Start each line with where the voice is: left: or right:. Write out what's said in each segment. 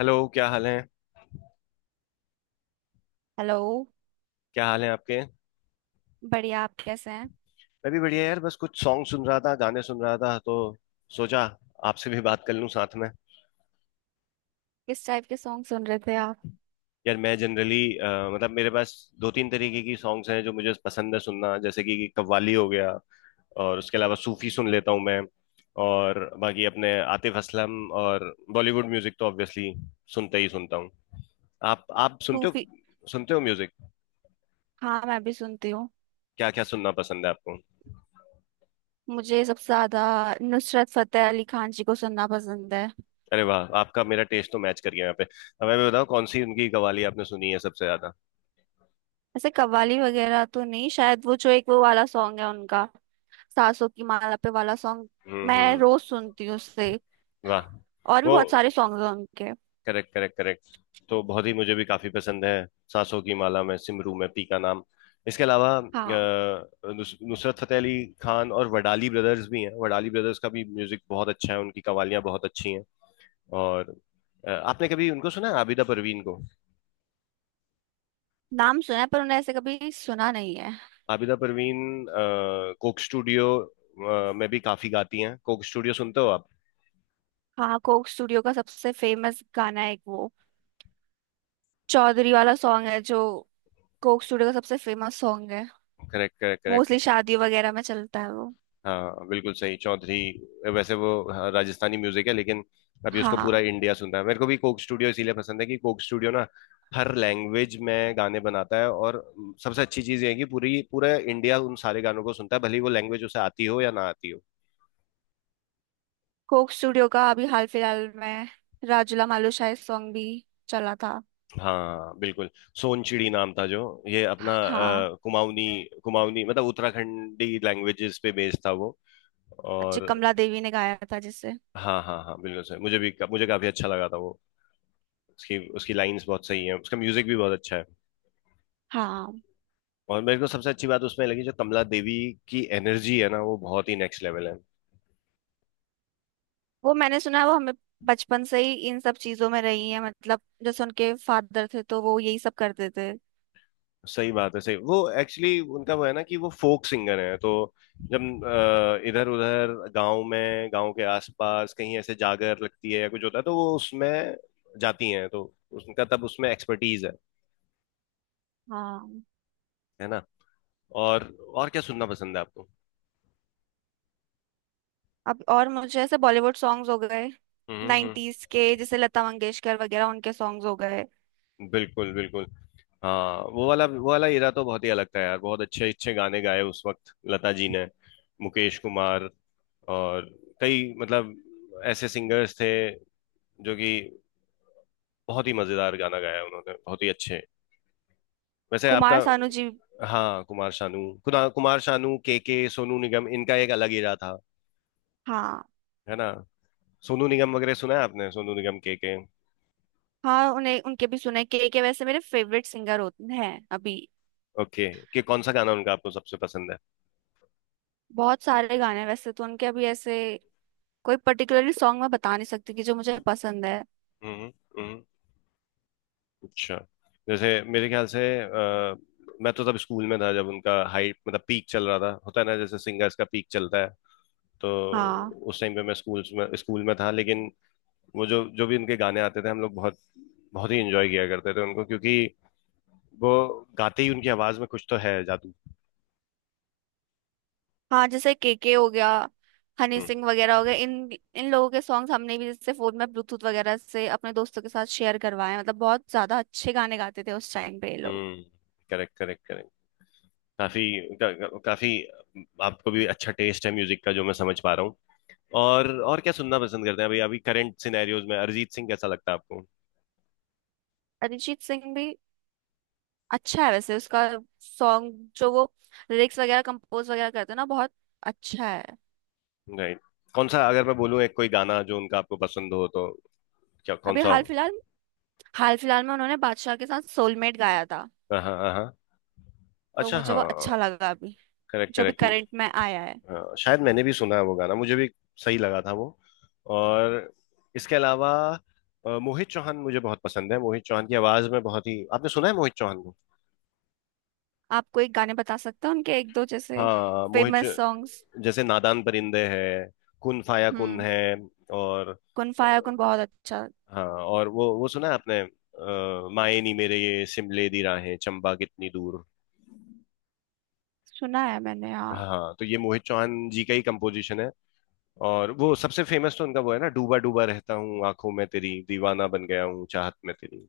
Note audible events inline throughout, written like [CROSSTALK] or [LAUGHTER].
left: Hello. क्या हाल है?
right: हेलो।
left: क्या हाल है आपके?
right: बढ़िया, आप कैसे हैं?
left: मैं भी बढ़िया यार, बस कुछ सॉन्ग सुन रहा था, गाने सुन रहा था, तो सोचा आपसे भी बात कर लूं साथ में।
right: किस टाइप के सॉन्ग सुन रहे थे आप?
left: यार, मैं जनरली, मतलब मेरे पास दो तीन तरीके की सॉन्ग्स हैं जो मुझे पसंद है सुनना। जैसे कि कव्वाली हो गया, और उसके अलावा सूफी सुन लेता हूँ मैं, और बाकी अपने आतिफ असलम और बॉलीवुड म्यूजिक तो ऑब्वियसली सुनते ही सुनता हूँ। आप सुनते
right: सूफी।
left: हो? सुनते हो म्यूजिक?
right: हाँ मैं भी सुनती हूँ।
left: क्या क्या सुनना पसंद है आपको?
right: मुझे सबसे ज्यादा नुसरत फतेह अली खान जी को सुनना पसंद है।
left: अरे वाह, आपका मेरा टेस्ट तो मैच कर गया यहाँ पे। अब मैं भी बताऊँ, कौन सी उनकी कवाली आपने सुनी है सबसे ज्यादा?
right: ऐसे कव्वाली वगैरह तो नहीं, शायद वो जो एक वो वाला सॉन्ग है उनका, सासों की माला पे वाला सॉन्ग।
left: हम्म,
right: मैं
left: हम्म।
right: रोज सुनती हूँ उससे।
left: वाह।
right: और भी
left: वो,
right: बहुत सारे सॉन्ग हैं उनके।
left: करेक्ट करेक्ट करेक्ट, तो बहुत ही मुझे भी काफी पसंद है। सांसों की माला में सिमरू में पी का नाम। इसके अलावा
right: हाँ।
left: नुसरत फतेह अली खान और वडाली ब्रदर्स भी हैं। वडाली ब्रदर्स का भी म्यूजिक बहुत अच्छा है, उनकी कवालियाँ बहुत अच्छी हैं। और आपने कभी उनको सुना है, आबिदा परवीन को?
right: नाम सुना है पर उन्हें ऐसे कभी सुना नहीं है।
left: आबिदा परवीन कोक स्टूडियो में भी काफी गाती हैं। कोक स्टूडियो सुनते हो आप?
right: हाँ, कोक स्टूडियो का सबसे फेमस गाना है एक, वो चौधरी वाला सॉन्ग है जो कोक स्टूडियो का सबसे फेमस सॉन्ग है।
left: Correct correct correct.
right: मोस्टली शादी वगैरह में चलता है वो।
left: हाँ बिल्कुल सही, चौधरी। वैसे वो, हाँ, राजस्थानी म्यूजिक है लेकिन अभी उसको पूरा
right: हाँ।
left: इंडिया सुनता है। मेरे को भी कोक स्टूडियो इसीलिए पसंद है कि कोक स्टूडियो ना हर लैंग्वेज में गाने बनाता है, और सबसे अच्छी चीज़ ये है कि पूरी पूरा इंडिया उन सारे गानों को सुनता है, भले ही वो लैंग्वेज उसे आती हो या ना आती हो।
right: कोक स्टूडियो का अभी हाल फिलहाल में राजूला मालू शाह सॉन्ग भी चला था।
left: हाँ बिल्कुल। सोनचिड़ी नाम था जो, ये अपना
right: हाँ,
left: कुमाऊनी कुमाऊनी मतलब उत्तराखंडी लैंग्वेजेस पे बेस्ड था वो।
right: जो
left: और
right: कमला देवी ने गाया था जिसे।
left: हाँ हाँ हाँ बिल्कुल सही, मुझे काफी अच्छा लगा था वो। उसकी उसकी लाइंस बहुत सही है, उसका म्यूजिक भी बहुत अच्छा है।
right: हाँ
left: और मेरे को सबसे अच्छी बात उसमें लगी, जो कमला देवी की एनर्जी है ना, वो बहुत ही नेक्स्ट लेवल है।
right: वो मैंने सुना है। वो हमें बचपन से ही इन सब चीजों में रही है, मतलब जैसे उनके फादर थे तो वो यही सब करते थे।
left: सही बात है, सही। वो एक्चुअली उनका वो है ना, कि वो फोक सिंगर है, तो जब इधर उधर गांव में, गांव के आसपास कहीं ऐसे जागर लगती है या कुछ होता है, तो वो उसमें जाती हैं, तो उनका तब उसमें एक्सपर्टीज है।
right: हाँ।
left: है ना। और और क्या सुनना पसंद है आपको?
right: अब और मुझे ऐसे बॉलीवुड सॉन्ग्स हो गए,
left: हम्म, हम्म।
right: 90s के, जैसे लता मंगेशकर वगैरह, उनके सॉन्ग्स हो गए।
left: बिल्कुल बिल्कुल। हाँ, वो वाला हीरा तो बहुत ही अलग था यार, बहुत अच्छे अच्छे गाने गाए उस वक्त लता जी ने, मुकेश कुमार, और कई, मतलब ऐसे सिंगर्स थे जो कि बहुत ही मजेदार गाना गाया, उन्होंने बहुत ही अच्छे। वैसे आपका,
right: कुमार सानू जी।
left: हाँ, कुमार शानू। कुमार शानू, के, सोनू निगम, इनका एक अलग हीरा था।
right: हाँ
left: है ना। सोनू निगम वगैरह सुना है आपने? सोनू निगम, के के।
right: हाँ, उन्हें उनके भी सुने, के वैसे मेरे फेवरेट सिंगर होते हैं अभी।
left: ओके। कि कौन सा गाना उनका आपको सबसे पसंद है?
right: बहुत सारे गाने हैं वैसे तो उनके, अभी ऐसे कोई पर्टिकुलरली सॉन्ग मैं बता नहीं सकती कि जो मुझे पसंद है।
left: हम्म हम्म हम्म। अच्छा, जैसे मेरे ख्याल से मैं तो तब स्कूल में था जब उनका हाइट, मतलब पीक चल रहा था। होता है ना, जैसे सिंगर्स का पीक चलता है। तो
right: हाँ।
left: उस टाइम पे मैं स्कूल में था। लेकिन वो जो जो भी उनके गाने आते थे, हम लोग बहुत बहुत ही इंजॉय किया करते थे उनको, क्योंकि वो गाते ही, उनकी आवाज में कुछ तो है जादू।
right: हाँ, जैसे के हो गया, हनी
left: हम्म,
right: सिंह वगैरह हो गए, इन इन लोगों के सॉन्ग्स हमने भी जैसे फोन में ब्लूटूथ वगैरह से अपने दोस्तों के साथ शेयर करवाए, मतलब बहुत ज्यादा अच्छे गाने गाते थे उस टाइम पे ये लोग।
left: हम्म। Correct correct correct. काफी का, काफी। आपको भी अच्छा टेस्ट है म्यूजिक का जो मैं समझ पा रहा हूँ। और क्या सुनना पसंद करते हैं अभी? अभी करंट सिनेरियोज में अरिजीत सिंह कैसा लगता है आपको?
right: अरिजीत सिंह भी अच्छा है, वैसे उसका सॉन्ग जो वो लिरिक्स वगैरह कंपोज वगैरह करते हैं ना, बहुत अच्छा है।
left: राइट। कौन सा, अगर मैं बोलूँ एक कोई गाना जो उनका आपको पसंद हो तो, क्या कौन
right: अभी
left: सा
right: हाल
left: हो?
right: फिलहाल में उन्होंने बादशाह के साथ सोलमेट गाया था।
left: हाँ हाँ हाँ हाँ।
right: तो
left: अच्छा,
right: मुझे
left: हाँ।
right: वो अच्छा लगा अभी,
left: करेक्ट
right: जो भी
left: करेक्ट।
right: करंट में आया है।
left: शायद मैंने भी सुना है वो गाना, मुझे भी सही लगा था वो। और इसके अलावा मोहित चौहान मुझे बहुत पसंद है। मोहित चौहान की आवाज में बहुत ही, आपने सुना है मोहित चौहान को?
right: आप कोई गाने बता सकते हो उनके, एक दो जैसे
left: हाँ, मोहित
right: फेमस सॉन्ग्स?
left: चौ-, जैसे नादान परिंदे है, कुन फाया कुन
right: हम्म।
left: है, और
right: कुन
left: अ,
right: फाया कुन बहुत अच्छा।
left: हाँ, और वो सुना है आपने माए नी मेरे ये सिमले दी राहें चंबा कितनी दूर?
right: सुना है मैंने, हाँ।
left: हाँ तो ये मोहित चौहान जी का ही कंपोजिशन है। और वो सबसे फेमस तो उनका वो है ना, डूबा डूबा रहता हूँ आंखों में तेरी, दीवाना बन गया हूँ चाहत में तेरी।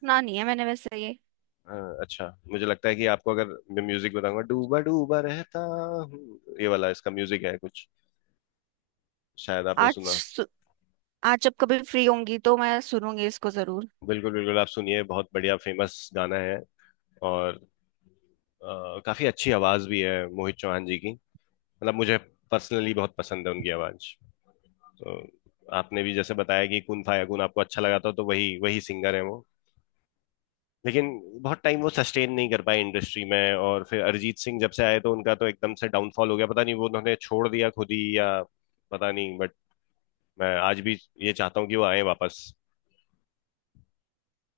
right: सुना नहीं है मैंने वैसे ये।
left: हाँ अच्छा, मुझे लगता है कि आपको अगर मैं म्यूजिक बताऊंगा, डूबा डूबा रहता हूँ, ये वाला, इसका म्यूजिक है कुछ, शायद आपने
right: आज
left: सुना।
right: सु- आज जब कभी फ्री होंगी तो मैं सुनूंगी इसको जरूर।
left: बिल्कुल बिल्कुल, आप सुनिए, बहुत बढ़िया फेमस गाना है। और काफी अच्छी आवाज भी है मोहित चौहान जी की। मतलब मुझे पर्सनली बहुत पसंद है उनकी आवाज। तो आपने भी जैसे बताया कि कुन फायाकुन आपको अच्छा लगा था, तो वही वही सिंगर है वो। लेकिन बहुत टाइम वो सस्टेन नहीं कर पाए इंडस्ट्री में, और फिर अरिजीत सिंह जब से आए तो उनका तो एकदम से डाउनफॉल हो गया। पता नहीं, वो उन्होंने छोड़ दिया खुद ही या पता नहीं, बट मैं आज भी ये चाहता हूँ कि वो आए वापस।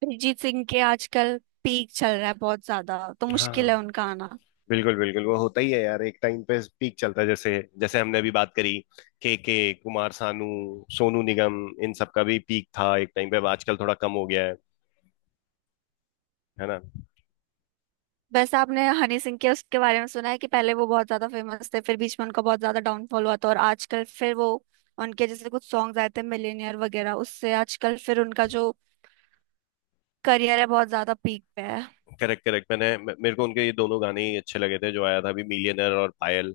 right: अरिजीत सिंह के आजकल पीक चल रहा है बहुत ज्यादा, तो मुश्किल
left: हाँ
right: है उनका आना।
left: बिल्कुल बिल्कुल, वो होता ही है यार, एक टाइम पे पीक चलता है। जैसे जैसे हमने अभी बात करी, के, कुमार सानू, सोनू निगम, इन सब का भी पीक था एक टाइम पे। अब आजकल थोड़ा कम हो गया है। है ना।
right: बस, आपने हनी सिंह के उसके बारे में सुना है कि पहले वो बहुत ज्यादा फेमस थे, फिर बीच में उनका बहुत ज्यादा डाउनफॉल हुआ था, और आजकल फिर वो, उनके जैसे कुछ सॉन्ग्स आए थे मिलेनियर वगैरह, उससे आजकल फिर उनका जो करियर है बहुत ज्यादा पीक पे है।
left: Correct correct. मैंने मेरे को उनके ये दोनों गाने ही अच्छे लगे थे जो आया था अभी, मिलियनर और पायल।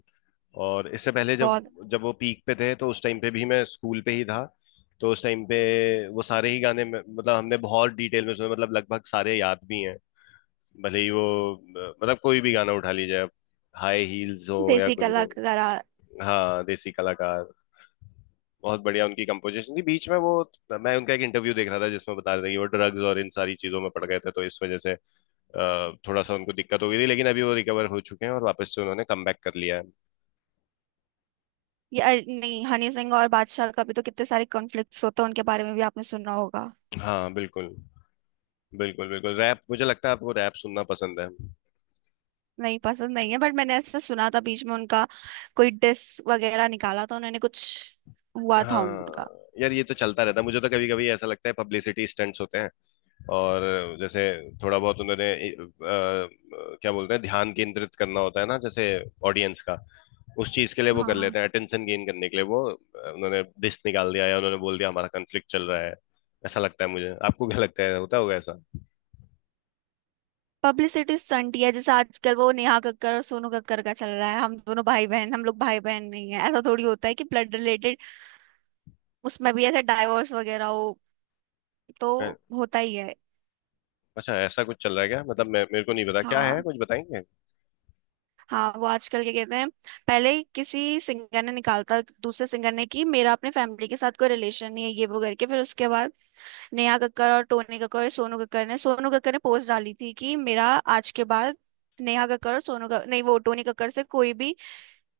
left: और इससे पहले जब,
right: बहुत।
left: जब वो पीक पे थे तो उस टाइम पे भी मैं स्कूल पे ही था, तो उस टाइम पे वो सारे ही गाने मतलब हमने बहुत डिटेल में सुने। मतलब लगभग सारे याद भी हैं। भले ही वो, मतलब कोई भी गाना उठा लीजिए आप, हाई हील्स हो या
right: देसी
left: कुछ भी।
right: कलाकारा।
left: हाँ, देसी कलाकार, बहुत बढ़िया उनकी कंपोजिशन थी। बीच में वो, मैं उनका एक इंटरव्यू देख रहा था जिसमें बता रहे थे कि वो ड्रग्स और इन सारी चीजों में पड़ गए थे, तो इस वजह से थोड़ा सा उनको दिक्कत हो गई थी, लेकिन अभी वो रिकवर हो चुके हैं और वापस से उन्होंने कमबैक कर लिया है।
right: या नहीं, हनी सिंह और बादशाह का भी तो कितने सारे कॉन्फ्लिक्ट्स होते हैं, उनके बारे में भी आपने सुना होगा।
left: हाँ बिल्कुल। बिल्कुल बिल्कुल, रैप, मुझे लगता है आपको रैप सुनना पसंद है।
right: नहीं पसंद नहीं है, बट मैंने ऐसे सुना था बीच में उन्होंने उनका कोई डिस वगैरह निकाला था उन्होंने, कुछ हुआ था
left: हाँ,
right: उनका।
left: यार ये तो चलता रहता है, मुझे तो कभी कभी ऐसा लगता है पब्लिसिटी स्टंट्स होते हैं। और जैसे, थोड़ा बहुत उन्होंने क्या बोलते हैं, ध्यान केंद्रित करना, होता है ना, जैसे ऑडियंस का उस चीज के लिए। वो कर
right: हाँ।
left: लेते हैं अटेंशन गेन करने के लिए। वो उन्होंने दिस निकाल दिया या उन्होंने बोल दिया हमारा कन्फ्लिक्ट चल रहा है, ऐसा लगता है मुझे। आपको क्या लगता है, होता होगा ऐसा?
right: पब्लिसिटी स्टंट ही है, जैसे आजकल वो नेहा कक्कर और सोनू कक्कर का चल रहा है, हम दोनों भाई बहन, हम लोग भाई बहन नहीं है, ऐसा थोड़ी होता है कि ब्लड रिलेटेड, उसमें भी ऐसे डाइवोर्स वगैरह हो, तो
left: अ,
right: होता ही है।
left: अच्छा, ऐसा कुछ चल रहा है क्या? मतलब मैं, मेरे को नहीं पता क्या है,
right: हाँ।
left: कुछ बताएंगे?
right: हाँ वो आजकल क्या कहते हैं, पहले किसी सिंगर ने निकालता दूसरे सिंगर ने कि मेरा अपने फैमिली के साथ कोई रिलेशन नहीं है, ये वो करके फिर उसके बाद नेहा कक्कर और टोनी कक्कर और सोनू कक्कर ने, सोनू कक्कर ने पोस्ट डाली थी कि मेरा आज के बाद नेहा कक्कर और सोनू कक्कर नहीं, वो टोनी कक्कर से कोई भी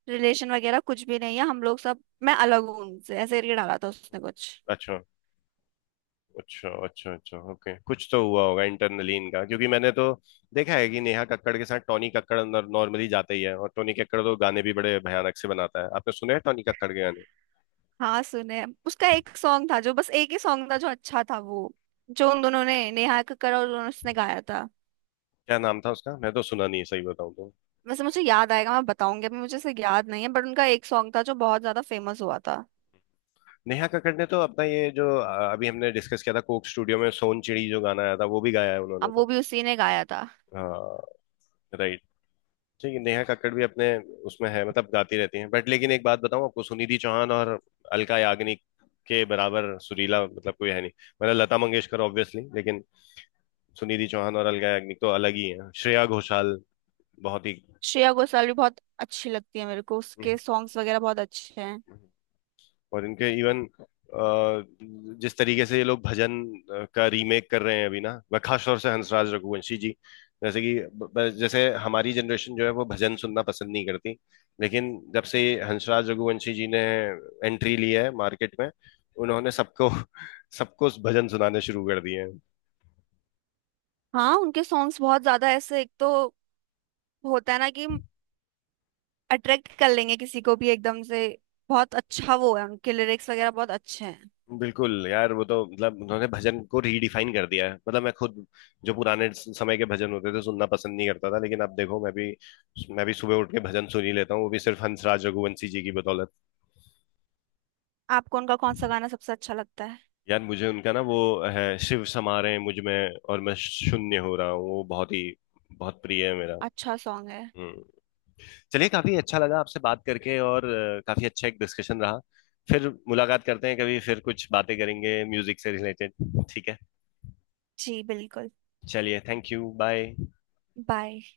right: रिलेशन वगैरह कुछ भी नहीं है, हम लोग सब, मैं अलग हूँ उनसे, ऐसे करके डाला था उसने कुछ।
left: अच्छा अच्छा अच्छा अच्छा, ओके, कुछ तो हुआ होगा इंटरनली इनका, क्योंकि मैंने तो देखा है कि नेहा कक्कड़ के साथ टॉनी कक्कड़ अंदर नॉर्मली जाता ही है, और टॉनी कक्कड़ तो गाने भी बड़े भयानक से बनाता है। आपने सुने हैं टॉनी कक्कड़ के गाने?
right: हाँ सुने, उसका एक सॉन्ग था जो, बस एक ही सॉन्ग था जो अच्छा था वो, जो उन दोनों ने, नेहा कक्कड़ और उसने गाया था।
left: क्या नाम था उसका? मैं तो सुना नहीं है सही बताऊं तो।
right: वैसे मुझे याद आएगा मैं बताऊंगी, अभी मुझे इसे याद नहीं है, बट उनका एक सॉन्ग था जो बहुत ज्यादा फेमस हुआ था।
left: नेहा कक्कड़ ने तो अपना ये जो अभी हमने डिस्कस किया था कोक स्टूडियो में, सोन चिड़ी, जो गाना आया था, वो भी गाया है उन्होंने
right: अब वो
left: तो।
right: भी उसी ने गाया था।
left: हाँ। ठीक है, नेहा कक्कड़ भी अपने उसमें है, मतलब गाती रहती हैं। बट लेकिन एक बात बताऊं आपको, सुनिधि चौहान और अलका याग्निक के बराबर सुरीला, मतलब कोई है नहीं। मतलब लता मंगेशकर ऑब्वियसली, लेकिन सुनिधि चौहान और अलका याग्निक तो अलग ही है। श्रेया घोषाल बहुत
right: श्रेया घोषाल भी बहुत अच्छी लगती है मेरे को, उसके सॉन्ग्स वगैरह बहुत अच्छे हैं।
left: ही। और इनके इवन जिस तरीके से ये लोग भजन का रीमेक कर रहे हैं अभी ना, वह खास तौर से हंसराज रघुवंशी जी। जैसे कि, जैसे हमारी जनरेशन जो है, वो भजन सुनना पसंद नहीं करती, लेकिन जब से ये हंसराज रघुवंशी जी ने एंट्री ली है मार्केट में, उन्होंने सबको [LAUGHS] सबको भजन सुनाने शुरू कर दिए हैं।
right: हाँ उनके सॉन्ग्स बहुत ज्यादा ऐसे, एक तो होता है ना कि अट्रैक्ट कर लेंगे किसी को भी एकदम से, बहुत अच्छा वो है, उनके लिरिक्स वगैरह बहुत अच्छे हैं।
left: बिल्कुल यार, वो तो मतलब उन्होंने भजन को रीडिफाइन कर दिया है। मतलब मैं खुद जो पुराने समय के भजन होते थे सुनना पसंद नहीं करता था, लेकिन अब देखो, मैं भी सुबह उठ के भजन सुन ही लेता हूँ, वो भी सिर्फ हंसराज रघुवंशी जी की बदौलत।
right: आपको उनका कौन सा गाना सबसे अच्छा लगता है?
left: यार मुझे उनका ना वो है, शिव समा रहे हैं मुझ में और मैं शून्य हो रहा हूँ, वो बहुत ही बहुत प्रिय है मेरा।
right: अच्छा सॉन्ग है।
left: हम्म। चलिए, काफी अच्छा लगा आपसे बात करके, और काफी अच्छा एक डिस्कशन रहा। फिर मुलाकात करते हैं कभी, फिर कुछ बातें करेंगे म्यूजिक से रिलेटेड। ठीक है।
right: जी बिल्कुल।
left: चलिए, थैंक यू, बाय।
right: बाय।